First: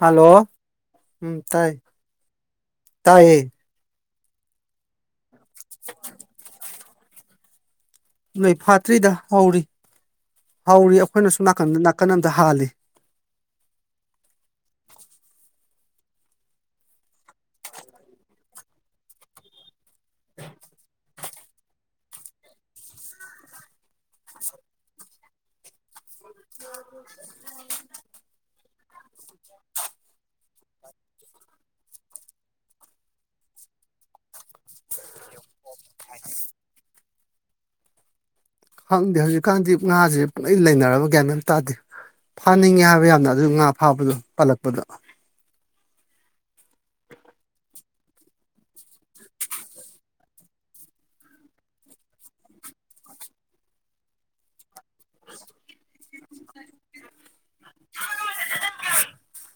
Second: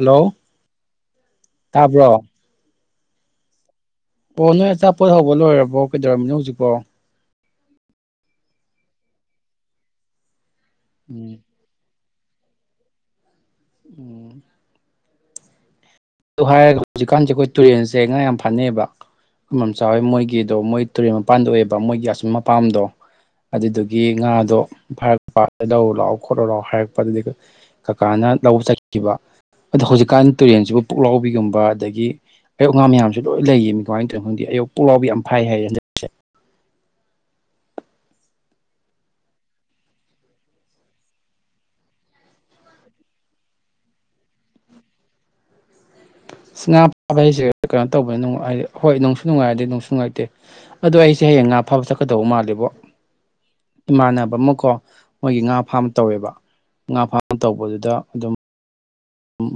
Hello ꯎꯝ ꯇꯥꯏ ꯇꯥꯕ꯭ꯔꯣ ꯇꯥꯏꯌꯦ ꯑꯣ ꯅꯣꯏ ꯑꯆꯥꯄꯣꯠ ꯍꯧꯕ ꯂꯣꯏꯔꯕꯣ ꯀꯩꯗꯧꯔꯝꯃꯤꯅꯣ ꯍꯧꯖꯤꯛꯄꯣ ꯅꯣꯏ ꯐꯥꯇ꯭ꯔꯤꯗ ꯍꯧꯔꯤ ꯍꯧꯔꯤ ꯑꯩꯈꯣꯏꯅ ꯎꯝ ꯁꯣꯝ ꯅꯥꯀꯟꯗ ꯅꯥꯀꯟ ꯑꯝꯗ ꯍꯥꯜꯂꯤ ꯎꯝ꯫ ꯑꯗꯨ ꯍꯥꯏꯔꯒ ꯍꯧꯖꯤꯛꯀꯥꯟꯖꯦ ꯑꯩꯈꯣꯏ ꯇꯨꯔꯦꯟꯖꯦ ꯉꯥ ꯌꯥꯝ ꯐꯅꯩꯑꯕ ꯃꯝꯆꯥ ꯍꯣꯢ ꯃꯣꯏꯒꯤꯗꯣ ꯃꯣꯏ ꯇꯨꯔꯦꯜ ꯃꯄꯥꯟꯗ ꯑꯣꯏꯑꯦꯕ ꯃꯣꯏꯒꯤ ꯑꯁꯨꯝ ꯃꯄꯥꯝꯗꯣ ꯑꯗꯨꯗꯨꯒꯤ ꯉꯥꯗꯣ ꯐꯔꯛꯄ ꯂꯧꯔꯣ ꯂꯥꯛꯑꯣ ꯈꯣꯠꯂꯨ ꯂꯥꯛꯑꯣ ꯍꯥꯏꯔꯛꯄ ꯑꯗꯨꯗꯨꯏꯒꯤ ꯀꯀꯥꯅ ꯂꯧꯕ ꯆꯠꯈꯤꯕ ꯑꯗꯣ ꯍꯧꯖꯤꯛꯀꯥꯟ ꯇꯨꯔꯦꯟꯁꯤꯕꯨ ꯄꯨꯛꯂꯥꯎꯕꯤꯒꯨꯝꯕ ꯑꯗꯥꯒꯤ ꯑꯌꯣꯛ ꯉꯥ ꯃꯌꯥꯝꯖꯦ ꯂꯣꯏ ꯂꯩꯌꯦꯃꯤ ꯀꯃꯥꯢ ꯇꯧꯔꯤꯅꯣ ꯈꯪꯗꯦ ꯑꯌꯣꯛ ꯄꯨꯛꯂꯥꯎꯕꯤ ꯌꯥꯝ ꯐꯥꯢ ꯍꯥꯢꯌꯦ ꯍꯟꯗꯛ [inaudible] ꯈꯪꯗꯦ ꯍꯧꯖꯤꯛꯀꯥꯟꯗꯤ ꯉꯥꯥꯖꯦ ꯄꯨꯨꯡꯂꯩ ꯂꯩꯅꯔꯕ ꯒ꯭ꯌꯥꯟ ꯃꯦꯟ ꯑꯝ ꯇꯥꯗꯦ꯫ ꯐꯥꯅꯤꯡꯉꯦ ꯍꯥꯏꯕ ꯌꯥꯝꯅ ꯑꯗꯨ ꯉꯥ ꯐꯥꯕꯗꯣ ꯄꯜꯂꯛꯄꯗ ꯏꯁ ꯉꯥ ꯐꯥꯕ ꯍꯥꯏꯖꯦ ꯀꯩꯅꯣ ꯇꯧꯕꯅꯤꯅ ꯍꯥꯏꯗꯤ ꯍꯣꯏ ꯅꯨꯡꯁꯨ ꯅꯨꯡꯉꯥꯏ ꯑꯗꯩ ꯅꯨꯡꯁꯨ ꯅꯨꯡꯉꯥꯏꯇꯦ ꯑꯗꯣ ꯑꯩꯁꯦ ꯍꯌꯦꯡ ꯉꯥ ꯐꯥꯕ ꯆꯠꯀꯗꯧꯕ ꯃꯥꯜꯂꯦꯕꯣ ꯏꯃꯥꯟꯅꯕ ꯑꯃꯀꯣ ꯃꯣꯏꯒꯤ ꯉꯥ ꯐꯥꯝ ꯇꯧꯋꯦꯕ꯫ ꯉꯥ ꯐꯥꯔꯝ ꯇꯧꯕꯗꯨꯗ ꯑꯗꯨꯝ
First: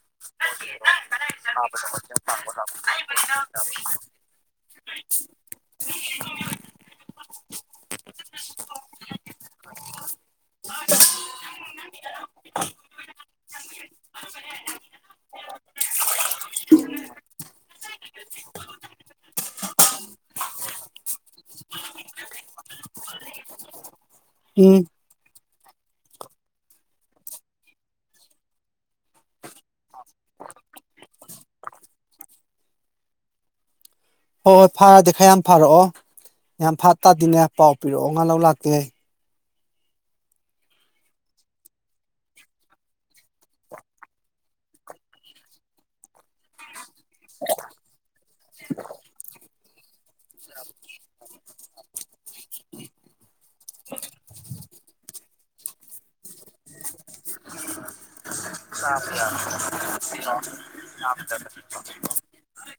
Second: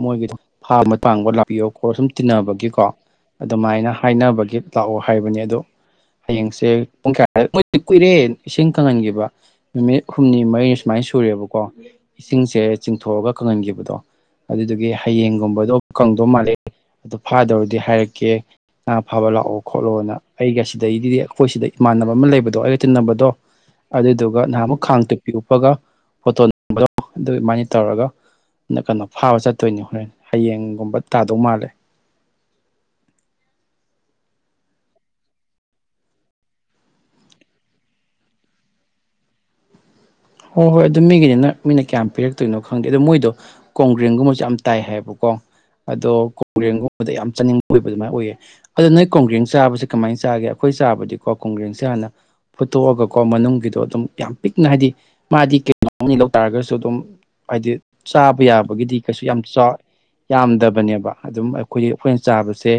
ꯃꯣꯏꯒꯤꯗꯣ ꯐꯥꯔꯝ ꯄꯥꯡꯕ ꯂꯥꯛꯄꯤꯌꯣ ꯈꯣ ꯁꯨꯝ ꯇꯤꯟꯅꯕꯒꯤꯀꯣ ꯑꯗꯨꯃꯥꯏꯅ ꯍꯥꯏꯅꯕꯒꯤ ꯂꯥꯛꯑꯣ ꯍꯥꯏꯕꯅꯤ ꯑꯗꯣ ꯍꯌꯦꯡꯁꯦ ꯄꯨꯡ ꯀꯌꯥꯗ ꯃꯣꯏꯗꯤ ꯀꯨꯏꯔꯦ ꯏꯁꯤꯡ ꯀꯪꯍꯟꯒꯤꯕ ꯅꯨꯃꯤꯠ ꯍꯨꯝꯅꯤ ꯃꯔꯤꯅꯤ ꯁꯨꯃꯥꯏ ꯁꯨꯔꯦꯕꯀꯣ ꯏꯁꯤꯡꯁꯦ ꯆꯤꯡꯊꯣꯛꯑꯒ ꯀꯪꯍꯟꯒꯤꯕꯗꯣ ꯑꯗꯨꯗꯨꯒꯤ ꯍꯌꯦꯡꯒꯨꯝꯕꯗꯣ ꯀꯪꯗꯣ ꯃꯥꯂꯦ ꯑꯗꯣ ꯐꯥꯗꯧꯔꯗꯤ ꯍꯥꯏꯔꯛꯀꯦ ꯉꯥ ꯐꯥꯕ ꯂꯥꯛꯑꯣ ꯈꯣꯠꯂꯣꯅ ꯑꯩꯒꯥ ꯁꯤꯗꯩꯗꯤ ꯑꯩꯈꯣꯏ ꯁꯤꯗꯩ ꯏꯃꯥꯟꯅꯕ ꯑꯃ ꯂꯩꯕꯗꯣ ꯑꯩꯒ ꯇꯤꯟꯅꯕꯗꯣ ꯑꯗꯨꯗꯨ ꯒ ꯎꯝ ꯅꯍꯥꯟꯃꯨꯛ ꯈꯥꯡ ꯇꯨꯄꯤ ꯎꯞꯄꯒ ꯐꯣꯇꯣ ꯅꯝꯕꯗꯣ ꯑꯗꯨ ꯢꯕꯥꯅꯤ ꯇꯧꯔꯒ ꯅꫭꯛꯀꯥꯅꯨ ꯐꯥꯕ ꯆꯠꯇꯣꯏꯅꯦ ꯍꯣꯔꯦꯟ ꯍꯌꯦꯡꯒꯨꯝꯕ ꯇꯥꯗꯧ ꯃꯥꯜꯂꯦ ꯍꯣꯏ ꯍꯣꯏ ꯐꯔꯥꯗꯤ ꯈꯔ ꯌꯥꯝ ꯐꯥꯔꯛꯑꯣ ꯌꯥꯝ ꯐꯥ ꯇꯥꯗꯤꯅꯦ ꯄꯥꯎ ꯄꯤꯔꯛꯑꯣ ꯉꯥ ꯂꯧ ꯂꯥꯛꯀꯦ ꯍꯣꯏ ꯍꯣꯏ ꯑꯗꯨ ꯃꯤꯒꯤꯅꯤꯅ ꯃꯤꯅ ꯀꯌꯥꯝ ꯄꯤꯔꯛꯇꯣꯏꯅꯣ ꯈꯪꯗꯦ ꯑꯗꯣ ꯃꯣꯏꯗꯣ ꯀꯣꯡꯒ꯭ꯔꯦꯟꯒꯨꯝꯕꯁꯨ ꯌꯥꯝ ꯇꯥꯏ ꯍꯥꯏꯌꯦꯕꯀꯣ ꯑꯗꯣ ꯀꫭꯡ ꯀꯣꯡꯒ꯭ꯔꯦꯡꯒꯨꯝꯕꯗꫭ ꯌꯥꯝ ꯆꯥꯅꯤꯡꯕ ꯑꯣꯏꯕ ꯑꯗꯨꯃꯥꯏ ꯑꯣꯏꯌꯦ ꯑꯗꯣ ꯅꯣꯏ ꯀꯣꯡꯒ꯭ꯔꯦꯡ ꯆꯥꯕꯁꯤ ꯀꯃꯥꯏ ꯆꯥꯒꯦ ꯑꯩꯈꯣꯏ ꯆꯥꯕꯗꯤꯀꯣ ꯀꫭꯡꯒ꯭ꯔꯦꯡꯁꯦ ꯍꯥꯟꯅ ꯐꯨꯠꯇꯣꯛꯑꯒꯀꯣ ꯃꯅꯨꯡꯒꯤꯗꯣ ꯑꯗꯨꯝ ꯌꯥꯝ ꯄꯤꯛꯅ ꯍꯥꯏꯗꯤ ꯃꯥꯗꯤ ꯀꯩꯅꯣꯅꯤ ꯂꯧ ꯇꯥꯔꯒꯁꯨ ꯑꯗꯨꯝ ꯍꯥꯏꯗꯤ ꯆꯥꯕ ꯌꯥꯕꯒꯤꯗꯤ ꯀꯩꯁꯨ ꯌꯥꯝ ꯆꯥ ꯌꯥꯝꯗꯕꯅꯦꯕ ꯑꯗꯨꯝ ꯑꯩꯈꯣꯏ ꯑꯩꯈꯣꯏꯅ ꯆꯥꯕꯁꯦ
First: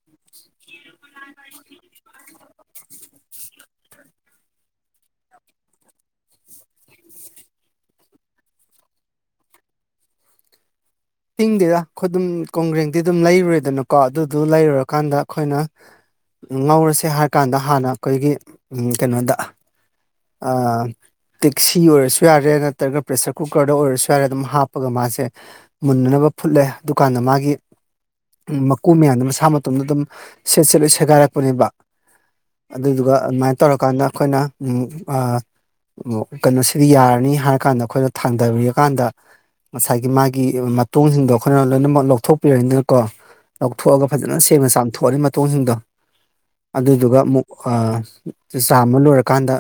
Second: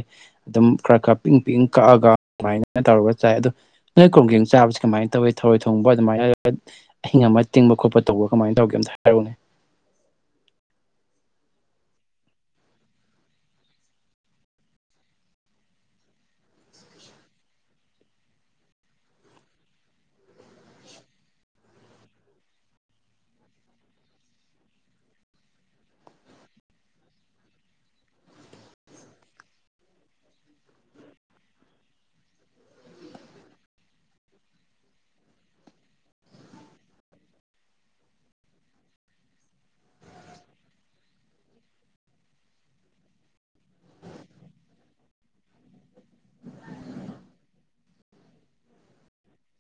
ꯑꯗꯨꯝ ꯈꯔ ꯈꯔ ꯄꯤꯡ ꯄꯤꯡ ꯀꯛꯑꯒ ꯑꯗꯨꯃꯥꯏꯅ ꯇꯧꯔꯒ ꯆꯥꯏ ꯑꯗꫭ ꯅꯣꯏ ꯀꫭꯡꯒ꯭ꯔꯦꯡ ꯆꯥꯕꯁꯤ ꯀꯃꯥꯏ ꯇꯧꯋꯤ ꯊꯔꯣꯏ ꯊꯣꯡꯕ ꯑꯗꯨꯃꯥꯏꯅ ꯑꯥꯠ ꯑꯍꯤꯡ ꯑꯃ ꯇꯤꯡꯕ ꯈꯣꯠꯄ ꯇꯧꯕ ꯀꯃꯥꯏ ꯇꯧꯒꯦ ꯑꯝꯇ ꯍꯥꯏꯔꯛꯎꯅꯦ ꯇꯤꯡꯗꯦꯗ ꯑꯩꯈꯣꯏꯗꯨꯝ ꯀꯣꯡꯒ꯭ꯔꯦꯡꯗꯤ ꯑꯗꯨꯝ ꯂꯩꯔꯨꯔꯦꯗꯅꯀꯣ ꯑꯗꯨꯒ ꯂꯩꯔꯨꯔꯀꯥꯟꯗ ꯑꯩꯈꯣꯏꯅ ꯉꯧꯔꯁꯦ ꯍꯥꯏꯔꯀꯥꯟꯗ ꯍꯥꯟꯅ ꯑꯩꯈꯣꯏꯒꯤ ꯎꯝ ꯀꯩꯅꯣꯗ ꯑꯥ ꯇꯦꯛꯁꯤ ꯑꯣꯏꯔꯁꯨ ꯌꯥꯔꯦ ꯅꯠꯇ꯭ꯔꯒ ꯄ꯭ꯔꯦꯁꯔ ꯀꯨꯀꯔꯗ ꯑꯣꯏꯔꯁꯨ ꯌꯥꯔꯦ ꯑꯗꯨꯝ ꯍꯥꯞꯄꯒ ꯃꯥꯁꯦ ꯃꯨꯟꯅꯅꯕ ꯐꯨꯠꯂꯦ ꯑꯗꯨꯀꯥꯟꯗ ꯃꯥꯒꯤ ꯃꯀꯨ ꯃꯌꯥꯝꯗꯨ ꯃꯁꯥ ꯃꯇꯣꯝꯇ ꯑꯗꯨꯝ ꯁꯦꯠ ꯁꯦꯠꯂꯣꯏ ꯁꯦꯒꯥꯏꯔꯛꯄꯅꯦꯕ ꯑꯗꯨꯗꯨꯒ ꯑꯗꯨꯃꯥꯏꯅ ꯇꯧꯔꯀꯥꯟꯗ ꯑꯩꯈꯣꯏꯅ ꯎꯝ ꯑꯥ ꯀꯩꯅꯣꯁꯤꯗꯤ ꯌꯥꯔꯅꯤ ꯍꯥꯏꯔꯀꯥꯟꯗ ꯑꯩꯈꯣꯏꯅ ꯊꯥꯡꯗꯕꯤꯔꯀꯥꯟꯗ ꯉꯁꯥꯏꯒꯤ ꯃꯥ ꯒꯤ ꯃꯇꯣꯡꯖꯤꯡꯗꯣ ꯑꯩꯈꯣꯏꯅ ꯂꯣꯏꯅꯃꯛ ꯂꯧꯊꯣꯛꯄꯤꯔꯅꯤꯅꯀꯣ ꯂꯧꯊꯣꯛꯑꯒ ꯐꯖꯅ ꯁꯦꯡꯅ ꯆꯥꯝꯊꯣꯛꯑꯅꯤ ꯃꯇꯣꯡꯁꯤꯡꯗꯣ ꯑꯗꯨꯗꯨꯒ ꯑꯃꯨꯛ ꯑꯥ ꯆꯥꯝꯕ ꯂꯣꯏꯔꯀꯥꯟꯗ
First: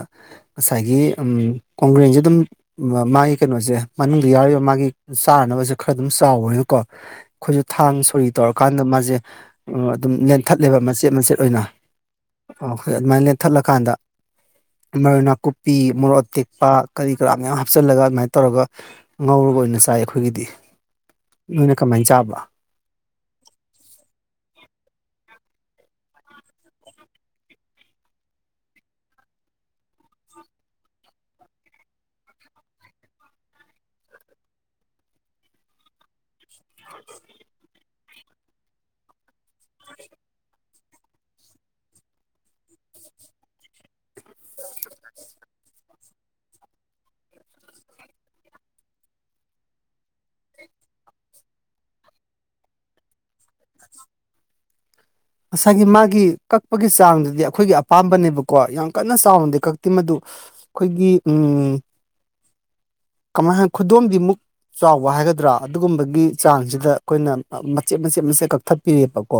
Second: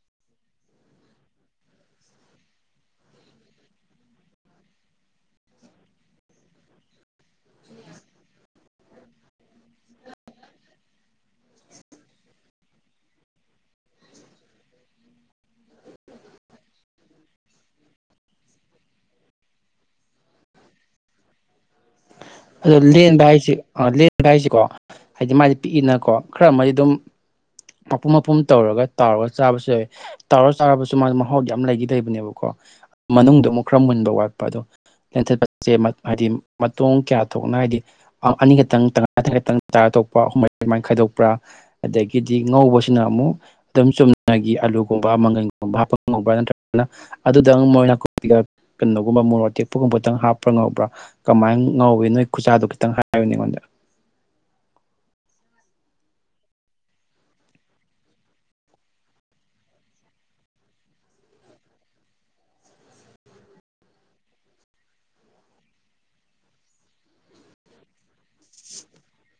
ꯉꯁꯥꯏꯒꯤ ꯎꯝ ꯀꯣꯡꯒ꯭ꯔꯦꯡꯖꯦ ꯑꯗꯨꯝ ꯃ ꯃꯥꯒꯤ ꯀꯩꯅꯣꯖꯦ ꯃꯅꯨꯡꯗ ꯌꯥꯎꯔꯤꯕ ꯃꯥꯒꯤ ꯆꯥꯅꯅꯕꯖꯦ ꯈꯔ ꯑꯗꯨꯝ ꯆꯥꯎꯕꯅꯤꯅꯀꯣ ꯑꯩꯈꯣꯏꯖꯨ ꯊꯥꯡ ꯁꯣꯔꯤ ꯇꯧꯔꯀꯥꯟꯗ ꯃꯥꯖꯦ ꯎꯝ ꯑꯗꯨꯝ ꯂꯦꯟꯊꯠꯂꯦꯕ ꯃꯆꯦꯠ ꯃꯆꯦꯠ ꯑꯣꯏꯅ ꯑꯣ [unintelligible] ꯂꯦꯟꯊꯠꯂꯀꯥꯟꯗ ꯃꯔꯣꯏ ꯅꯥꯀꯨꯞꯄꯤ ꯃꯣꯔꯣꯛ ꯑꯇꯦꯛꯄ ꯀꯔꯤ ꯀꯔꯥ ꯃꯌꯥꯝ ꯍꯥꯞꯆꯜꯂꯒ ꯑꯗꯨꯃꯥꯏ ꯇꯧꯔꯒ ꯉꯧꯔꯒ ꯑꯣꯏꯅ ꯆꯥꯏ ꯑꯩꯈꯣꯏꯒꯤꯗꯤ ꯅꯣꯏꯅ ꯀꯃꯥꯏꯟ ꯆꯥꯕ ꯑꯗꯣ ꯂꯦꯟꯕ ꯍꯥꯏꯁꯤ ꯑ ꯂꯦꯟꯕ ꯍꯥꯏꯁꯤꯀꯣ ꯍꯥꯏꯗꯤ ꯃꯥꯗꯤ ꯄꯤꯛꯏꯅꯀꯣ ꯈꯔ ꯑꯃꯗꯤ ꯑꯗꯨꯝ ꯃꯄꯨꯝ ꯃꯄꯨꯝ ꯇꯧꯔꯒ ꯇꯥꯎꯔꯒ ꯆꯥꯕꯁꯨ ꯌꯥꯏ ꯇꯥꯎꯔꯥ ꯆꯥꯔꯕꯁꯨ ꯃꯥꯗꯤ ꯃꯍꯥꯎꯗꯤ ꯌꯥꯝ ꯂꯩꯗꯤ ꯂꯩꯕꯅꯦꯕꯀꯣ ꯃꯅꯨꯡꯗ ꯑꯃꯨꯛ ꯈꯔ ꯃꯨꯟꯕ ꯋꯥꯠꯄ ꯑꯗꯣ ꯂꯦꯟꯊꯠꯄꯁꯦ ꯍꯥꯏꯗꯤ ꯃꯇꯣꯡ ꯀꯌꯥ [unintelligible] ꯑꯥ ꯑꯅꯤ ꯈꯇꯪ ꯇꯪꯈꯥꯏ ꯇꯪꯈꯥꯏ ꯈꯇꯪ ꯇꯥꯔ ꯇꯣꯛꯄ꯭ꯔꯥ ꯑꯍꯨꯝ ꯃꯔꯤ ꯑꯗꯨꯃꯥꯏꯅ ꯈꯥꯏꯗꯣꯛꯄ꯭ꯔꯥ ꯑꯗꯒꯤꯗꯤ ꯉꯧꯕꯁꯤꯅ ꯑꯃꯨꯛ ꯑꯗꯨꯝ ꯆꯨꯝꯅꯒꯤ ꯑꯂꯨꯒꯨꯝꯕ ꯃꯪꯒꯟꯒꯨꯝꯕ ꯍꯥꯞꯄꯒ ꯉꯧꯕ꯭ꯔꯥ ꯅꯠꯇ꯭ꯔꯒꯅ ꯑꯗꯨꯇꯪ ꯃꯔꯣꯏ ꯅꯥꯀꯨꯞꯄꯤꯒ ꯀꯩꯅꯣꯒꯨꯝꯕ ꯃꯣꯔꯣꯛ ꯑꯇꯦꯛꯄꯒꯨꯝꯕꯇꯪ ꯍꯥꯞꯄ꯭ꯔꯥ ꯉꯧꯕ꯭ꯔꯥ ꯀꯃꯥꯏꯟ ꯉꯧꯋꯤ ꯅꯣꯏ ꯈꯨꯆꯥꯥꯗꯣ ꯈꯤꯇꯪ ꯍꯥꯏꯌꯨꯅꯦ ꯑꯩꯉꯣꯟꯗ ꯉꯁꯥꯏꯒꯤ ꯃꯥꯒꯤ ꯀꯛꯄꯒꯤ ꯆꯥꯡꯗꯨꯗꯤ ꯑꯩꯈꯣꯏꯒꯤ ꯑꯄꯥꯝꯕꯅꯦꯕꯀꯣ ꯌꯥꯝ ꯀꯟꯅ ꯆꯥꯎꯅꯗꯤ ꯀꯛꯇꯦ ꯃꯗꯨ ꯑꯩꯈꯣꯏꯒꯤ ꯎꯝ ꯀꯃꯥꯏ ꯍꯥꯏꯅꯤ ꯈꯨꯗꯣꯝꯕꯤꯃꯨꯛ ꯆꯥꯎꯕ ꯍꯥꯏꯒꯗ꯭ꯔꯥ ꯑꯗꯨꯒꯨꯝꯕꯒꯤ ꯆꯥꯡꯖꯤꯗ ꯑꯩꯈꯣꯏꯅ ꯃꯆꯦꯠ ꯃꯆꯦꯠ ꯃꯆꯦꯠ ꯀꯛꯊꯠꯄꯤꯔꯦꯕꯀꯣ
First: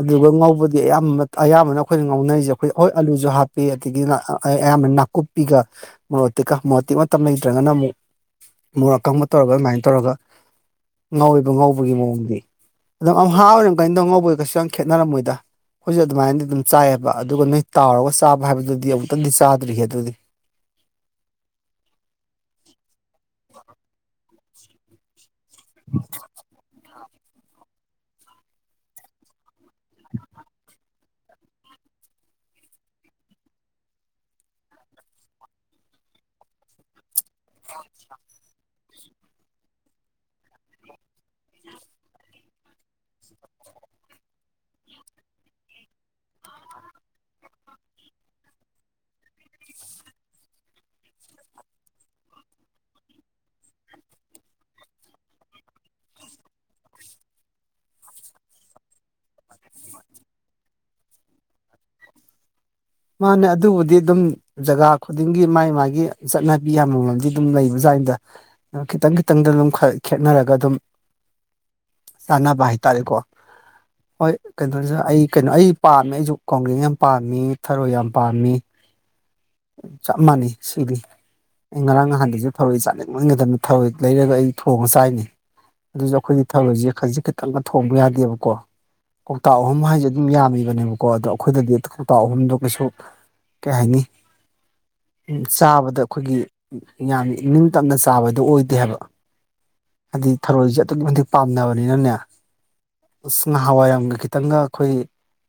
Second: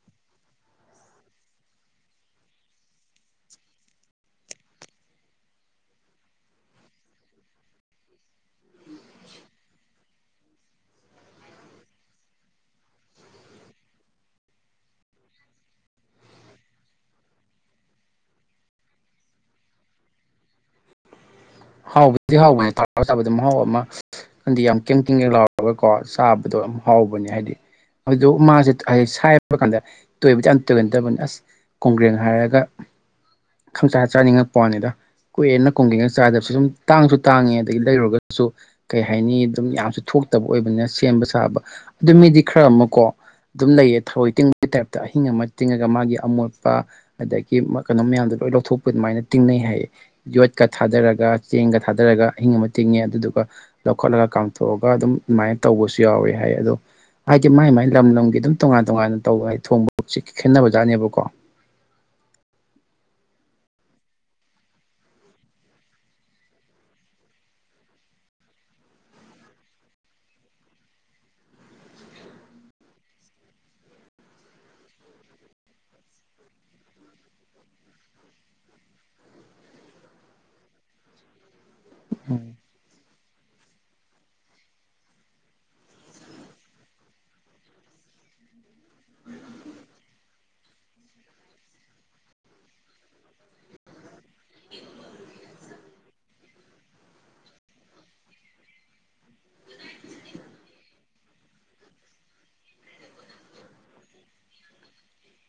ꯑꯗꯨꯒ ꯉꯧꯕꯗꯤ ꯑꯌꯥꯝꯕ ꯑꯌꯥꯝꯕꯅ ꯑꯩꯈꯣꯏꯅ ꯉꯧꯅꯩꯖꯦ ꯑꯩꯈꯣꯏ ꯍꯣꯏ ꯑꯂꯨꯖꯨ ꯍꯥꯞꯄꯤ ꯑꯗꯒꯤ ꯅꯥ ꯑꯥ ꯑꯦ ꯑꯌꯥꯝꯕꯅ ꯀꯨꯞꯄꯤꯒ ꯃꯣꯔꯣꯛꯇꯤꯛꯀ ꯃꯔꯣꯛꯇꯤꯛ ꯃꯇꯝ ꯂꯩꯇ꯭ꯔꯒꯅ ꯑꯃꯨꯛ ꯃꯣꯔꯣꯛ ꯑꯀꯪꯕ ꯇꯧꯔꯒ ꯑꯗꯨꯃꯥꯏꯅ ꯇꯧꯔꯒ ꯉꯧꯋꯦꯕ ꯉꯧꯕꯒꯤ ꯃꯑꯣꯡꯗꯤ ꯑꯗꯨꯝ ꯑꯝꯍꯥꯥ ꯑꯣꯏꯔꯝꯒꯅꯤꯗ ꯉꯧꯕ ꯑꯣꯏꯒꯁꯨ ꯀꯩꯁꯨ ꯌꯥꯝ ꯈꯦꯠꯅꯔꯝꯃꯣꯏꯗ ꯑꯩꯈꯣꯏꯖꯨ ꯑꯗꯨꯃꯥꯏꯅꯗꯤ ꯑꯗꯨꯝ ꯆꯥꯏꯑꯕ ꯑꯗꯨꯒ ꯅꯣꯏ ꯇꯥꯎꯔꯒ ꯆꯥꯕ ꯍꯥꯏꯕꯗꯨꯗꯤ ꯑꯃꯨꯛꯇꯪꯗꯤ ꯆꯥꯗ꯭ꯔꯤꯍꯦ ꯑꯗꯨꯗꯤ ꯍꯥꯎꯕꯗꯤ ꯍꯥꯎꯕꯅꯦ ꯇꯥꯎꯔꯥ ꯆꯥꯕꯗ ꯃꯍꯥꯎ ꯑꯃ [unintelligible] ꯂꯥꯎ [unintelligible] ꯀꯣ ꯆꯥꯕꯗꯣ ꯌꯥꯝ ꯍꯥꯎꯕꯅꯦ ꯍꯥꯏꯗꯤ ꯑꯗꯨꯗꯣ ꯃꯥꯖꯦ [unintelligible] ꯁꯥꯏꯕ ꯀꯥꯟꯗ ꯇꯣꯏꯕꯗꯤ ꯌꯥꯝ ꯇꯣꯏꯒꯟꯗꯕꯅꯤ ꯑꯁ ꯀꯣꯡꯒ꯭ꯔꯦꯡ ꯍꯥꯏꯔꯒ ꯈꯪꯆꯥꯥ ꯆꯥꯅꯤꯡꯉꯛꯄ꯭ꯋꯥꯅꯤꯗ ꯀꯨꯏꯔꯦꯅ ꯀꯣꯡꯒ꯭ꯔꯦꯡꯒ ꯆꯥꯗ ꯁꯤ ꯑꯗꯨꯝ ꯇꯥꯡꯁꯨ ꯇꯥꯡꯉꯦ ꯑꯗꯒꯤ ꯂꯩꯔꯨꯔꯒꯁꯨ ꯀꯩ ꯍꯥꯏꯅꯤ ꯑꯗꯨꯝ ꯌꯥꯝꯁꯨ ꯊꯣꯛꯇꯕ ꯑꯣꯏꯕꯅꯤꯅ ꯁꯦꯝꯕ ꯁꯥꯕ ꯑꯗꯨ ꯃꯤꯗꯤ ꯈꯔ ꯑꯃꯀꯣ ꯑꯗꯨꯝ ꯂꯩꯌꯦ ꯊꯔꯣꯏ ꯇꯤꯡꯕꯒꯤ ꯇꯥꯏꯞꯇ ꯑꯍꯤꯡ ꯑꯃ ꯇꯤꯡꯉꯒ ꯃꯥꯒꯤ ꯑꯃꯣꯠꯄ ꯑꯗꯒꯤ ꯀꯩꯅꯣ ꯃꯌꯥꯝꯗꯣ ꯂꯣꯏ ꯂꯧꯊꯣꯛꯄ ꯑꯗꯨꯃꯥꯏꯅ ꯇꯤꯡꯅꯩ ꯍꯥꯏꯌꯦ ꯌꯣꯠꯀ ꯊꯥꯗꯔꯒ ꯆꯦꯡꯒ ꯊꯥꯗꯔꯒ ꯑꯍꯤꯡ ꯑꯃ ꯇꯤꯡꯉꯦ ꯑꯗꯨꯗꯨꯒ ꯂꯧꯈꯠꯂꯒ ꯀꯥꯝꯊꯣꯛꯑꯒ ꯑꯗꯨꯝ ꯑꯗꯨꯃꯥꯏꯅ ꯇꯧꯕꯁꯨ ꯌꯥꯎꯋꯤ ꯍꯥꯏ ꯑꯗꯣ ꯍꯥꯏꯗꯤ ꯃꯥꯏ ꯃꯥꯏ ꯂꯝ ꯂꯝꯒꯤ ꯑꯗꯨꯝ ꯇꯣꯉꯥꯟ ꯇꯣꯉꯥꯟꯅ ꯇꯧꯕ ꯍꯥꯏ ꯊꯣꯡꯕꯁ ꯈꯦꯠꯅꯕ ꯖꯥꯠꯅꯦꯕꯀꯣ ꯃꯥꯅꯦ ꯑꯗꯨꯕꯨꯗꯤ ꯑꯗꯨꯝ ꯖꯒꯥ ꯈꯨꯗꯤꯡꯒꯤ ꯃꯥꯏ ꯃꯥꯒꯤ ꯆꯠꯅꯕꯤ ꯑꯥꯝꯃꯝꯗꯤ ꯑꯗꯨꯝ ꯂꯩꯕꯖꯥꯟꯗ ꯈꯤꯇꯪ ꯈꯤꯇꯪꯗ ꯑꯗꯨꯝ ꯈꯔ ꯈꯦꯠꯅꯔꯒ ꯑꯗꯨꯝ ꯆꯥꯅꯕ ꯍꯥꯏꯇꯥꯔꯦꯀꯣ ꯍꯣꯏ ꯀꯩꯅꯣꯁꯨ ꯑꯩ ꯀꯩꯅꯣ ꯑꯩ ꯄꯥꯝꯃꯦ ꯑꯩꯁꯨ ꯀꯣꯡꯒ꯭ꯔꯦꯡ ꯌꯥꯝ ꯄꯥꯝꯃꯤ ꯊꯔꯣꯏ ꯌꯥꯝ ꯄꯥꯝꯃꯤ ꯆꯞ ꯃꯥꯟꯅꯩ ꯁꯤꯗꯤ ꯑꯩ ꯉꯔꯥꯡ ꯅꯍꯥꯟꯗꯁꯨ ꯊꯧꯔꯣꯏ ꯆꯥꯅꯤꯡ ꯃꯟꯒꯤꯗꯕꯅ ꯊꯧꯔꯣꯏ ꯂꯩꯔꯒ ꯑꯩ ꯊꯣꯡꯉ ꯆꯥꯏꯅꯤ ꯑꯗꯨꯁꯨ ꯑꯩꯈꯣꯏꯒꯤ ꯊꯔꯣꯏꯁꯦ ꯈꯖꯤꯛ ꯈꯤꯛꯇꯪꯒ ꯊꯣꯡꯕ ꯌꯥꯗꯦꯕꯀꯣ ꯀꯧꯇꯥ ꯑꯍꯨꯝ ꯍꯥꯏꯁꯦ ꯑꯗꯨꯝ ꯌꯥꯝꯃꯤꯕꯅꯦꯕꯀꯣ ꯑꯗꯣ ꯑꯩꯈꯣꯏꯗꯤ ꯀꯧꯇꯥꯥ ꯑꯍꯨꯝꯗꯨ ꯃꯤꯁꯨꯞ ꯀꯩ ꯍꯥꯏꯅꯤ ꯆꯥꯕꯗ ꯑꯩꯈꯣꯏꯒꯤ ꯌꯥꯝ ꯅꯤꯡꯇꯝꯅ ꯆꯥꯕꯗꯨ ꯑꯣꯏꯗꯦ ꯍꯥꯏꯕ ꯍꯥꯏꯗꯤ ꯊꯔꯣꯏꯁꯦ ꯑꯗꯨꯛꯀꯤ ꯃꯇꯤꯛ ꯄꯥꯝꯅꯕꯅꯤꯅꯅꯦ ꯑꯁ ꯉꯥꯍꯋꯥꯏꯔꯝꯒ ꯈꯤꯇꯪꯒ ꯑꯩꯈꯣꯏ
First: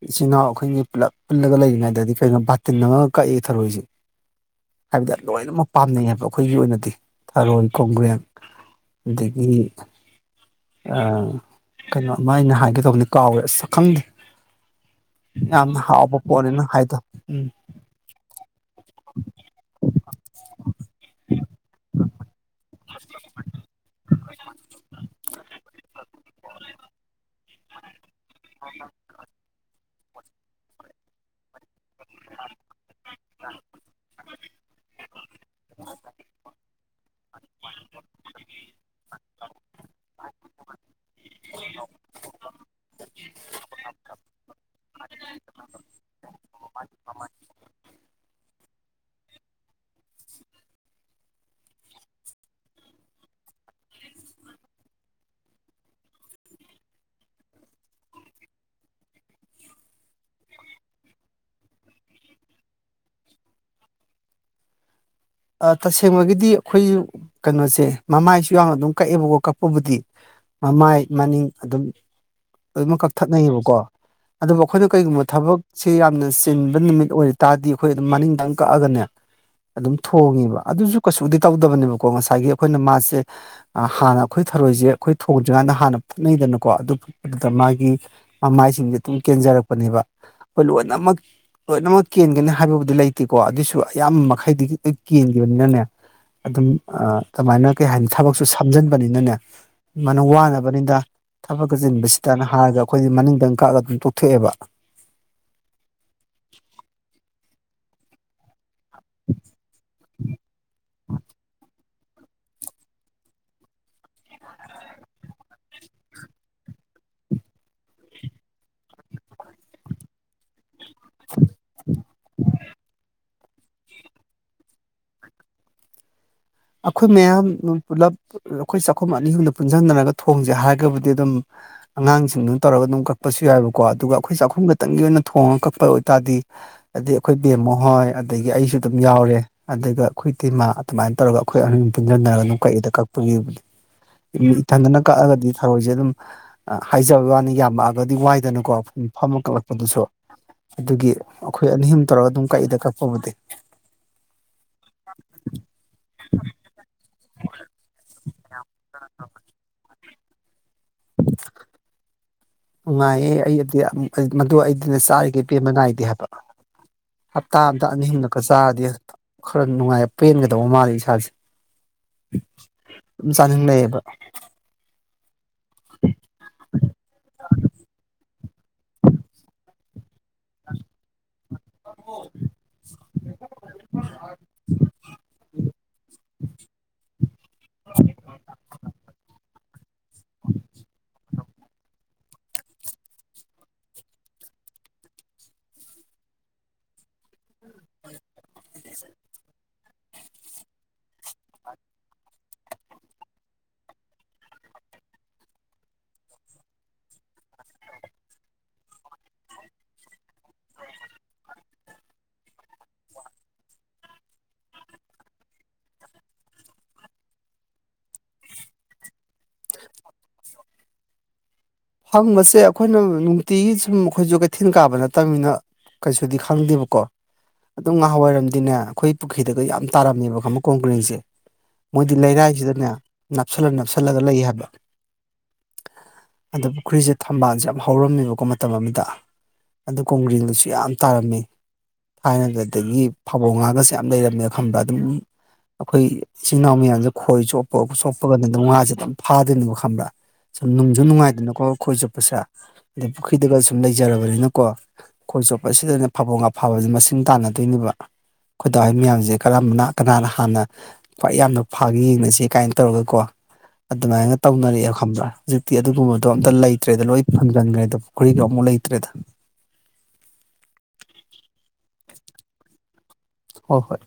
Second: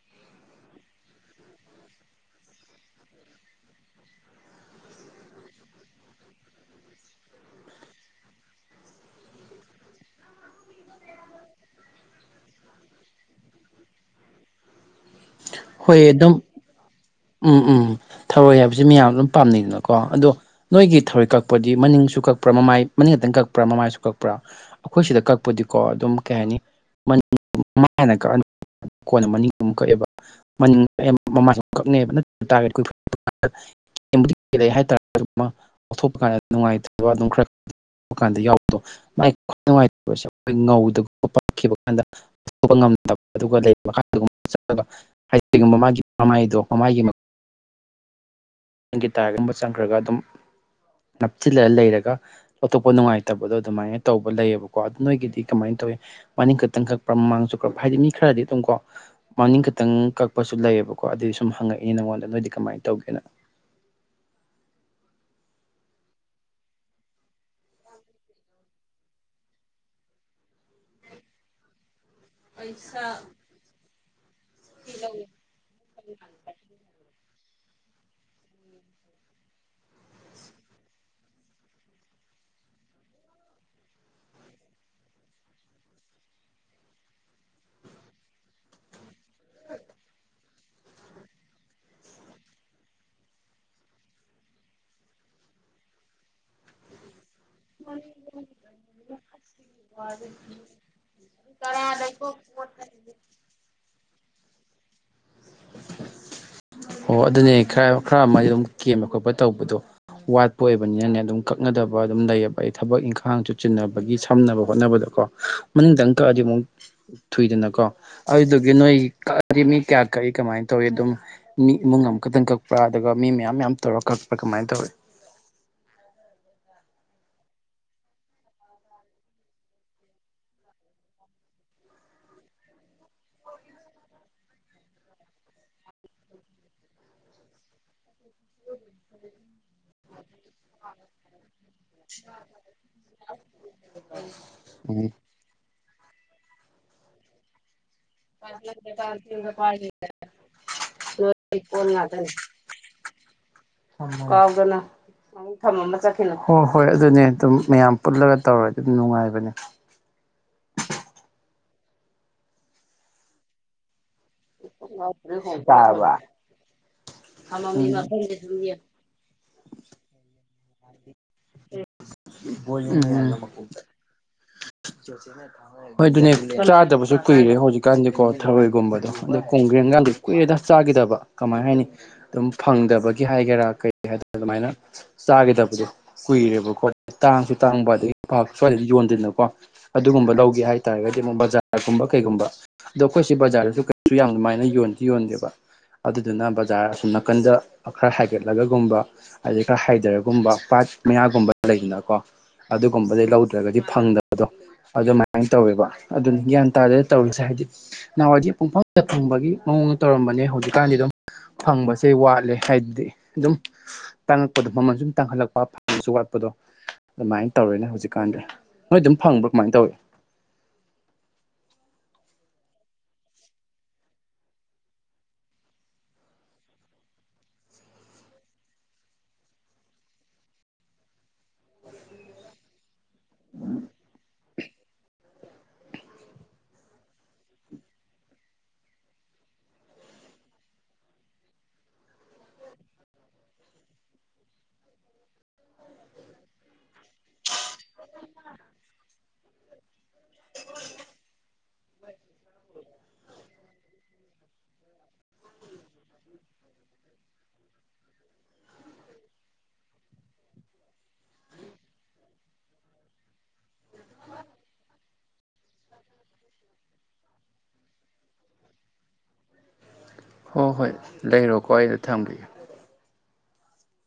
ꯏꯆꯤꯜ ꯏꯅꯥꯎ ꯑꯩꯈꯣꯏꯒꯤ ꯄꯨꯂꯞ ꯄꯨꯜꯂꯒ ꯂꯩꯔꯤꯉꯩꯗ ꯀꯩꯅꯣ ꯕꯥꯇꯤꯟ ꯑꯃꯉꯒ ꯀꯛꯏ ꯊꯔꯣꯏꯁꯤ ꯍꯥꯏꯕꯗꯦ ꯂꯣꯏꯅꯃꯛ ꯄꯥꯝꯅꯩ ꯍꯥꯏꯕ ꯑꯩꯈꯣꯏꯒꯤ ꯑꯣꯏꯅꯗꯤ ꯊꯔꯣꯏ ꯀꯣꯡꯒ꯭ꯔꯦꯡ ꯑꯗꯒꯤ ꯑꯥ ꯀꯩꯅꯣꯃ ꯑꯩꯅ ꯍꯥꯏꯒꯦ ꯇꯧꯕꯅꯤ ꯀꯥꯎꯒ꯭ꯔꯦ ꯑꯁ ꯈꯪꯗꯦ ꯌꯥꯝ ꯍꯣꯏ ꯍꯥꯎꯕ ꯑꯗꯨꯝ ꯄꯣꯠꯅꯤ ꯅꯍꯥꯏꯗꯨ ꯎꯝ ꯎꯝ ꯊꯧꯔꯣꯏ ꯍꯥꯏꯕꯁꯤ ꯃꯌꯥꯝ ꯑꯗꯨꯝ ꯄꯥꯝꯅꯩꯗꯅꯀꯣ ꯑꯗꯣ ꯅꯣꯏꯒꯤ ꯊꯧꯔꯣꯏ ꯀꯛꯄꯗꯤ ꯃꯅꯤꯡꯁꯨ ꯀꯛꯄ꯭ꯔꯥ ꯃꯃꯥꯏ ꯃꯅꯤꯡ ꯈꯛꯇꯪ ꯀꯛꯄ꯭ꯔꯥ ꯃꯃꯥꯏꯁꯨ ꯀꯛꯄ꯭ꯔꯥ ꯑꯩꯈꯣꯏ ꯁꯤꯗ ꯀꯛꯄꯗꯤꯀꯣ ꯑꯗꯨꯝ ꯀꯩ ꯍꯥꯏꯅꯤ [unintelligible] ꯀꯣꯟꯅ ꯃꯅꯤꯡꯃꯨꯛ ꯀꯛꯑꯦꯕ ꯃꯅꯤꯡ [unintelligible] ꯀꯛꯅꯦꯕ [unintelligible] [unintelligible] ꯍꯥꯏꯇꯥꯔ ꯑꯃ ꯂꯧꯊꯣꯛꯄ ꯀꯥꯟꯗ ꯅꯨꯡꯉꯥꯏꯇꯕ ꯑꯗꯨꯝ ꯈꯔ ꯄ ꯀꯥꯟꯗ ꯌꯥꯎꯕꯗꯣ ꯃꯥꯏ ꯈꯨꯅꯨꯡꯉꯥꯏꯇ ꯈꯣꯏ ꯉꯧꯗꯒ ꯄꯥꯛꯈꯤꯕꯥ [unintelligible] ꯍꯥꯏꯗꯤꯒꯨꯝꯕ ꯃꯥꯒꯤ ꯃꯃꯥꯏꯗꯣ ꯃꯥꯃꯥꯏꯒꯤ ꯅꯪꯒꯤ ꯇꯥꯏꯔꯒꯨꯝꯕ ꯆꯪꯈ꯭ꯔꯒ ꯑꯗꯨꯝ ꯅꯞꯁꯤꯜꯂ ꯂꯩꯔꯒ ꯑꯣꯇꯣꯞꯄ ꯅꯨꯡꯉꯥꯏꯇꯕꯗꯣ ꯑꯗꯨꯃꯥꯏꯅ ꯇꯧꯕ ꯂꯩꯌꯦꯕꯀꯣ ꯑꯗꯨ ꯅꯣꯏꯒꯤꯗꯤ ꯀꯃꯥꯏꯅ ꯇꯧꯋ ꯃꯥꯅꯤꯡ ꯈꯛꯇꯪ ꯈꯛꯄ꯭ꯔꯥ ꯃꯃꯥꯡꯁꯨ ꯀꯄ ꯍꯥꯏꯗꯤ ꯃꯤ ꯈꯔꯗꯤ ꯑꯗꯨꯝ ꯀꯣ ꯃꯅꯤꯡ ꯈꯇꯪ ꯀꯛꯄꯁꯨ ꯂꯩꯌꯦꯕꯀꯣ ꯑꯗꯨꯏ ꯁꯨꯝ ꯍꯪꯉꯛꯏ ꯅꯉꯣꯟꯗ ꯅꯣꯏꯗꯤ ꯀꯃꯥꯏꯅ ꯇꯧꯒꯦꯅ ꯑꯥ ꯇꯁꯦꯡꯕꯒꯤꯗꯤ ꯑꯩꯈꯣꯏ ꯀꯩꯅꯣꯁꯦ ꯃꯃꯥꯏꯁꯨ ꯌꯥꯎꯅ ꯑꯗꯨꯝ ꯀꯛꯑꯦꯕꯀꯣ ꯀꯛꯄꯕꯨꯗꯤ ꯃꯃꯥꯏ ꯃꯅꯤꯡ ꯑꯗꯨꯝ ꯂꯣꯏꯃꯛ ꯀꯛꯊꯠꯅꯩꯌꯦꯕꯀꯣ ꯑꯗꯨꯕꯨ ꯑꯩꯈꯣꯏꯅ ꯀꯩꯒꯨꯝꯕ ꯊꯕꯛꯁꯤ ꯌꯥꯝꯅ ꯆꯤꯟꯕ ꯅꯨꯃꯤꯠ ꯑꯣꯏꯔ ꯇꯥꯔꯗꯤ ꯑꯩꯈꯣꯏ ꯑꯗꯨꯝ ꯃꯅꯤꯡꯗꯪ ꯀꯛꯑꯒꯅꯦ ꯑꯗꯨꯝ ꯊꯣꯡꯉꯦꯕ ꯑꯗꯨꯁꯨ ꯀꯩꯁꯨꯗꯤ ꯇꯧꯗꯕꯅꯦꯕꯀꯣ ꯉꯁꯥꯏꯒꯤ ꯑꯩꯈꯣꯏꯅ ꯃꯥꯁꯦ ꯑꯥ ꯍꯥꯟꯅ ꯑꯩꯈꯣꯏ ꯊꯔꯣꯏꯁꯦ ꯑꯩꯈꯣꯏ ꯊꯣꯡꯗ꯭ꯔꯤꯀꯥꯟꯗ ꯍꯥꯟꯅ ꯐꯨꯠꯅꯩꯗꯅꯀꯣ ꯑꯗꯨ [unintelligible] ꯃꯥꯒꯤ ꯃꯃꯥꯏꯁꯤꯡꯁꯦ ꯑꯗꯨꯝ ꯀꯦꯟꯖꯔꯛꯄꯅꯦꯕ ꯑꯩꯈꯣꯏ ꯂꯣꯏꯅꯃꯛ ꯂꯣꯏꯅꯃꯛ ꯀꯦꯟꯒꯅꯤ ꯍꯥꯏꯕꯕꯨꯗꯤ ꯂꯩꯇꯦꯀꯣ ꯑꯗꯨꯏꯁꯨ ꯑꯌꯥꯝꯕ ꯃꯈꯩꯗꯤ ꯀꯦꯟꯒꯤꯕꯅꯤꯅꯅꯦ ꯑꯗꯨꯝ ꯑꯥ ꯑꯗꯨꯃꯥꯏꯅ ꯀꯩ ꯍꯥꯏꯅꯤ ꯊꯕꯛꯁꯨ ꯁꯝꯖꯟꯕꯅꯤꯅꯅꯦ ꯃꯅ ꯋꯥꯅꯕꯅꯤꯗ ꯊꯕꯛꯀ ꯆꯤꯟꯕꯁꯤꯗꯅ ꯍꯥꯏꯔꯒ ꯑꯩꯈꯣꯏꯗꯤ ꯃꯅꯤꯡꯗꯪ ꯀꯛꯑꯒ ꯑꯗꯨꯝ ꯇꯨ ꯊꯣꯛꯑꯦꯕ ꯑꯣ ꯑꯗꯨꯅꯦ ꯈꯔ ꯈꯔ ꯑꯃꯗꯤ ꯑꯗꯨꯝ ꯀꯦꯝꯕ ꯈꯣꯠꯄ ꯇꯧꯕꯗꯣ ꯋꯥꯠꯄ ꯑꯣꯏꯕꯅꯤꯅꯅꯦ ꯑꯗꯨꯝ ꯀꯛꯅꯗꯕ ꯑꯗꯨꯝ ꯂꯩꯌꯦꯕ ꯑꯩ ꯊꯕꯛ ꯏꯪꯈꯥꯡꯁꯨ ꯆꯤꯟꯅꯕꯒꯤ ꯁꯝꯅꯕ ꯍꯣꯠꯅꯕꯗꯀꯣ ꯃꯅꯨꯡꯗꯪ ꯀꯛꯑꯗꯤ ꯑꯃꯨꯛ ꯊꯨꯏꯗꯅꯀꯣ ꯑꯗꯨꯗꯨꯒꯤ ꯅꯣꯏ ꯀꯛꯑꯗꯤ ꯃꯤ ꯀꯌꯥ ꯀꯔꯤ ꯀꯃꯥꯏꯅ ꯇꯧꯏ ꯑꯗꯨꯝ ꯃꯤ ꯏꯃꯨꯡ ꯑꯃꯈꯛꯇꯪ ꯀꯛꯄ꯭ꯔꯥ ꯑꯗꯨꯒ ꯃꯤ ꯃꯌꯥꯝ ꯃꯌꯥꯝ ꯇꯧꯔ ꯀꯛꯄ꯭ꯔꯥ ꯀꯃꯥꯏꯅ ꯇꯧꯏ ꯑꯩꯈꯣꯏ ꯃꯌꯥꯝ ꯄꯨꯂꯞ ꯑꯩꯈꯣꯏ ꯆꯥꯛꯈꯨꯝ ꯑꯅꯤ ꯑꯍꯨꯝꯗꯣ ꯄꯨꯟꯁꯤꯟꯅꯔꯒ ꯊꯣꯡꯁꯦ ꯍꯥꯏꯔꯒꯕꯨꯗꯤ ꯑꯗꯨꯝ ꯑꯉꯥꯡꯁꯤꯡꯗꯨꯅ ꯇꯧꯔꯒ ꯑꯗꯨꯝ ꯀꯛꯄꯁꯨ ꯌꯥꯏꯑꯕꯀꯣ ꯑꯗꯨꯒ ꯑꯩꯈꯣꯏ ꯆꯥꯛꯈꯨꯝ ꯈꯛꯇꯪꯒꯤ ꯑꯣꯏꯅ ꯊꯣꯡꯉꯒ ꯀꯛꯄ ꯑꯣꯏꯇꯥꯔꯗꯤ ꯑꯗꯩ ꯑꯩꯈꯣꯏ ꯕꯦꯝꯃ ꯍꯣꯏ ꯑꯗꯒꯤ ꯑꯩꯁꯨ ꯑꯗꯨꯝ ꯌꯥꯎꯔꯦ ꯑꯗꯨꯒ ꯑꯩꯈꯣꯏ ꯇꯩꯃꯥ ꯑꯗꯨꯃꯥꯏꯅ ꯇꯧꯔꯒ ꯑꯩꯈꯣꯏ ꯑꯍꯥꯟ ꯄꯨꯟꯁꯤꯟꯅꯔꯒ ꯑꯗꯨꯡ ꯀꯛꯏꯗ ꯀꯛꯄꯒꯤꯕꯨꯗꯤ ꯏꯊꯟꯇꯅ ꯎꯝ ꯀꯛꯑꯒꯗꯤ ꯊꯔꯣꯏꯖꯦ ꯑꯗꯨꯝ ꯍꯥꯏꯖꯕ ꯋꯥꯅꯤ ꯌꯥꯝꯃꯛꯑꯒꯗꯤ ꯋꯥꯏꯗꯅꯀꯣ ꯐꯝꯃ ꯀꯛꯂꯛꯄꯗꯨꯁꯨ ꯑꯗꯨꯒꯤ ꯑꯩꯈꯣꯏ ꯑꯅꯤ ꯑꯍꯨꯝ ꯇꯧꯔꯒ ꯑꯗꯨꯝ ꯀꯛꯏꯗ ꯀꯛꯄꯕꯨꯗꯤ ꯀꯥꯎꯗꯅ ꯑꯃꯨꯛ ꯊꯝꯃꯝꯃ ꯆꯠꯈꯤꯅꯨꯀꯣ ꯍꯣꯏ ꯑꯗꯨꯅꯦ ꯑꯗꯨꯝ ꯃꯌꯥꯝ ꯄꯨꯜꯂꯒ ꯇꯧꯔꯗꯤ ꯑꯗꯨꯝ ꯅꯨꯡꯉꯥꯏꯕꯅꯦ ꯅꯨꯡꯉꯥꯏꯌꯦ ꯑꯩꯗꯤ ꯃꯗꯣ ꯑꯩꯗꯤꯅꯦ ꯆꯥꯔꯤꯈꯩ ꯄꯦꯟꯕ ꯅꯥꯏꯗꯦ ꯇꯥꯔꯕ ꯍꯥꯏꯕ ꯍꯞꯇꯥ ꯑꯝꯗ ꯑꯅꯤ ꯍꯨꯝꯂꯛꯀ ꯆꯥꯔꯗꯤ ꯈꯔ ꯅꯨꯡꯉꯥꯏ ꯄꯦꯟꯒꯗꯧꯕ ꯃꯥꯜꯂꯤ ꯏꯁꯥꯁꯦ ꯗꯨꯝ ꯎꯝ ꯆꯥꯅꯤꯡ ꯂꯩꯩꯌꯦꯕ [unintelligible] ꯍꯣꯏ ꯑꯗꯨꯅꯦ ꯆꯥꯗꯕꯁꯨ ꯀꯨꯏꯔꯦ ꯍꯧꯖꯤꯛꯀꯥꯟꯗꯤꯀꯣ ꯊꯔꯣꯏꯒꯨꯝꯕꯗꯣ ꯑꯗ ꯀꯣꯡꯒ꯭ꯔꯦꯟ ꯒꯥꯟꯗꯤ ꯀꯨꯏꯔꯦꯗ ꯆꯥꯒꯤꯗꯕ ꯀꯃꯥꯏꯅ ꯍꯥꯏꯅꯤ ꯑꯗꯨꯝ ꯐꯪꯗꯕꯒꯤ ꯍꯥꯏꯒꯦꯔꯥ ꯀꯩ ꯍꯥꯏꯗꯣ ꯑꯗꯨꯃꯥꯏꯅ ꯆꯥꯒꯤꯗꯕꯗꯣ ꯀꯨꯏꯔꯦꯕꯀꯣ ꯇꯥꯡꯁꯨ ꯇꯥꯡꯕ ꯑꯗꯒꯤ ꯄꯥꯛ ꯁ꯭ꯋꯥꯏꯗ ꯌꯣꯟꯗꯦꯅꯀꯣ ꯑꯗꯨꯒꯨꯝꯕ ꯂꯧꯒꯦ ꯍꯥꯏꯇꯥꯔꯒꯗꯤ ꯑꯃꯨꯛ ꯕꯖꯥꯔꯒꯨꯝꯕ ꯀꯩꯒꯨꯝꯕ ꯑꯗꯣ ꯑꯩꯈꯣꯏꯁꯦ ꯕꯖꯥꯔꯗꯁꯨ ꯀꯩꯁꯨ ꯌꯥꯝ ꯃꯥꯏꯅ ꯌꯣꯟꯗꯤ ꯌꯣꯟꯗꯦꯕ ꯑꯗꯨꯗꯨꯅ ꯕꯖꯥꯔ ꯑꯁꯨꯝ ꯅꯥꯀꯟꯗ ꯈꯔ ꯍꯥꯏꯒꯠꯂꯒꯒꯨꯝꯕ ꯑꯗꯩ ꯈꯔ ꯍꯥꯏꯊꯔꯒꯨꯝꯕ ꯄꯥꯠ ꯃꯌꯥꯒꯨꯝꯕ ꯂꯩꯗꯅꯀꯣ ꯑꯗꯨꯒꯨꯝꯕꯗꯩ ꯂꯧꯗ꯭ꯔꯒꯗꯤ ꯐꯪꯗꯕꯗꯣ ꯑꯗꯨꯃꯥꯏꯅ ꯇꯧꯋꯦꯕ ꯑꯗꯨꯅ ꯒ꯭ꯌꯥꯟ ꯇꯥꯗꯦꯗ ꯇꯧꯔꯤꯁꯦ ꯍꯥꯏꯗꯤ ꯅꯍꯥꯟꯋꯥꯏꯗꯤ ꯄꯨꯡꯐꯡꯗ ꯐꯨꯡꯕꯒꯤ ꯃꯑꯣꯡꯗ ꯇꯧꯔꯝꯕꯅꯦ ꯍꯧꯖꯤꯛꯀꯥꯟꯗꯤ ꯑꯗꯨꯝ ꯐꯪꯕꯁꯦ ꯋꯥꯠꯂꯦ ꯍꯥꯏꯕꯗꯤ ꯑꯗꯨꯝ ꯇꯥꯡꯉꯛꯄꯗ ꯃꯃꯜ ꯁꯨꯝ ꯇꯥꯡꯍꯜꯂꯛꯄ ꯐꯪꯕꯁꯨ ꯋꯥꯠꯄꯗꯣ ꯑꯗꯨꯃꯥꯏꯅ ꯇꯧꯔꯦꯅꯦ ꯍꯧꯖꯤꯛꯀꯥꯟꯗ ꯅꯣꯏ ꯑꯗꯨꯝ ꯐꯪꯕ꯭ꯔ ꯀꯃꯥꯏ ꯇꯧꯋꯤ ꯐꯪꯕꯁꯦ ꯑꯩꯈꯣꯏꯅ ꯅꯨꯡꯇꯤꯒꯤ ꯁꯨꯝ ꯑꯩꯈꯣꯏꯁꯨ ꯀꯩꯊꯦꯜ ꯀꯥꯕ ꯅꯠꯇꯃꯤꯅ ꯀꯩꯁꯨꯗꯤ ꯈꯪꯗꯦꯕꯀꯣ ꯑꯗꯨꯝ ꯉꯍꯥꯟꯋꯥꯏꯔꯝꯗꯤꯅꯦ ꯑꯩꯈꯣꯏ ꯄꯨꯈ꯭ꯔꯤꯗꯒ ꯌꯥꯝ ꯇꯥꯔꯝꯃꯦꯕ ꯈꯪꯕ꯭ꯔ ꯀꯣꯡꯒ꯭ꯔꯦꯡꯁꯦ ꯃꯣꯏꯗꯤ ꯂꯩꯔꯥꯏꯁꯤꯗꯅꯦ ꯅꯞꯁꯜꯂ ꯅꯞꯁꯜꯂꯒ ꯂꯩ ꯍꯥꯏꯕ ꯑꯗ ꯄꯨꯈ꯭ꯔꯤꯁꯦ ꯊꯝꯕꯥꯜꯁꯦ ꯌꯥꯝ ꯍꯧꯔꯝꯃꯦꯕꯀꯣ ꯃꯇꯝ ꯑꯃꯗ ꯑꯗꯨ ꯀꯣꯡꯒ꯭ꯔꯦꯡꯗꯨꯁꯨ ꯌꯥꯝ ꯇꯥꯔꯝꯃꯦ ꯊꯥꯏꯅ ꯑꯗꯒꯤ ꯐꯥꯕꯣ ꯉꯥꯒꯁꯦ ꯌꯥꯝ ꯂꯩꯔꯝꯃꯦ ꯈꯪꯕ꯭ꯔ ꯑꯗꯨꯝ ꯑꯩꯈꯣꯏ ꯏꯆꯤꯟ ꯏꯅꯥꯎ ꯃꯌꯥꯝꯁꯦ ꯈꯣꯏ ꯆꯣꯞ ꯄꯣꯛ ꯁꯣꯛꯄꯒꯗꯨꯝ ꯉꯥꯁꯦ ꯑꯗꯨꯝ ꯐꯥꯗꯣꯏꯅꯦꯕꯣ ꯈꯪꯕ꯭ꯔꯥ ꯁꯨꯝ ꯅꯨꯡꯁꯨꯅꯨꯡꯉꯥꯏ ꯑꯗꯨꯅꯀꯣ ꯈꯣꯏ ꯆꯨꯞꯄꯁꯦ ꯑꯗꯩ ꯄꯨꯈ꯭ꯔꯤꯗꯒ ꯁꯨꯝ ꯂꯩꯖꯔꯕꯅꯤꯅꯀꯣ ꯈꯣꯏ ꯆꯣꯠꯄꯁꯤꯗꯅꯦ ꯐꯥꯕꯣ ꯉꯥ ꯐꯥꯕꯁꯦ ꯃꯁꯤꯡ ꯇꯥꯟꯅꯗꯣꯏꯅꯦꯕ ꯑꯩꯈꯣꯏ ꯗꯥꯍꯣꯏ ꯃꯌꯥꯝꯁꯦ ꯀꯔꯝꯕꯅꯥ ꯀꯅꯥꯅ ꯍꯥꯟꯅ ꯈ꯭ꯋꯥꯏ ꯌꯥꯝꯅ ꯐꯥꯒꯦ ꯌꯦꯡꯅꯁꯦ ꯀꯥꯏꯟ ꯇꯧꯔꯒ ꯀꯣ ꯑꯗꯨꯃꯥꯏꯒ ꯇꯧꯅꯔꯛꯑꯦ ꯈꯪꯕ꯭ꯔꯥ ꯍꯧꯖꯤꯛꯇꯤ ꯑꯗꯨꯒꯨꯝꯕ ꯗꯣ ꯑꯝꯇ ꯂꯩꯇ꯭ꯔꯦꯗ ꯂꯣꯏ ꯐꯪꯖꯟꯒ꯭ꯔꯦꯗ ꯄꯨꯈ꯭ꯔꯤꯒ ꯑꯝꯕꯨꯛ ꯂꯩꯇ꯭ꯔꯦꯗ ꯍꯣꯏ ꯍꯣꯏ ꯂꯩꯔꯣꯀꯣ ꯑꯩꯗꯣ ꯊꯝꯕꯤꯒꯦ ꯍꯣꯏ ꯍꯣꯏ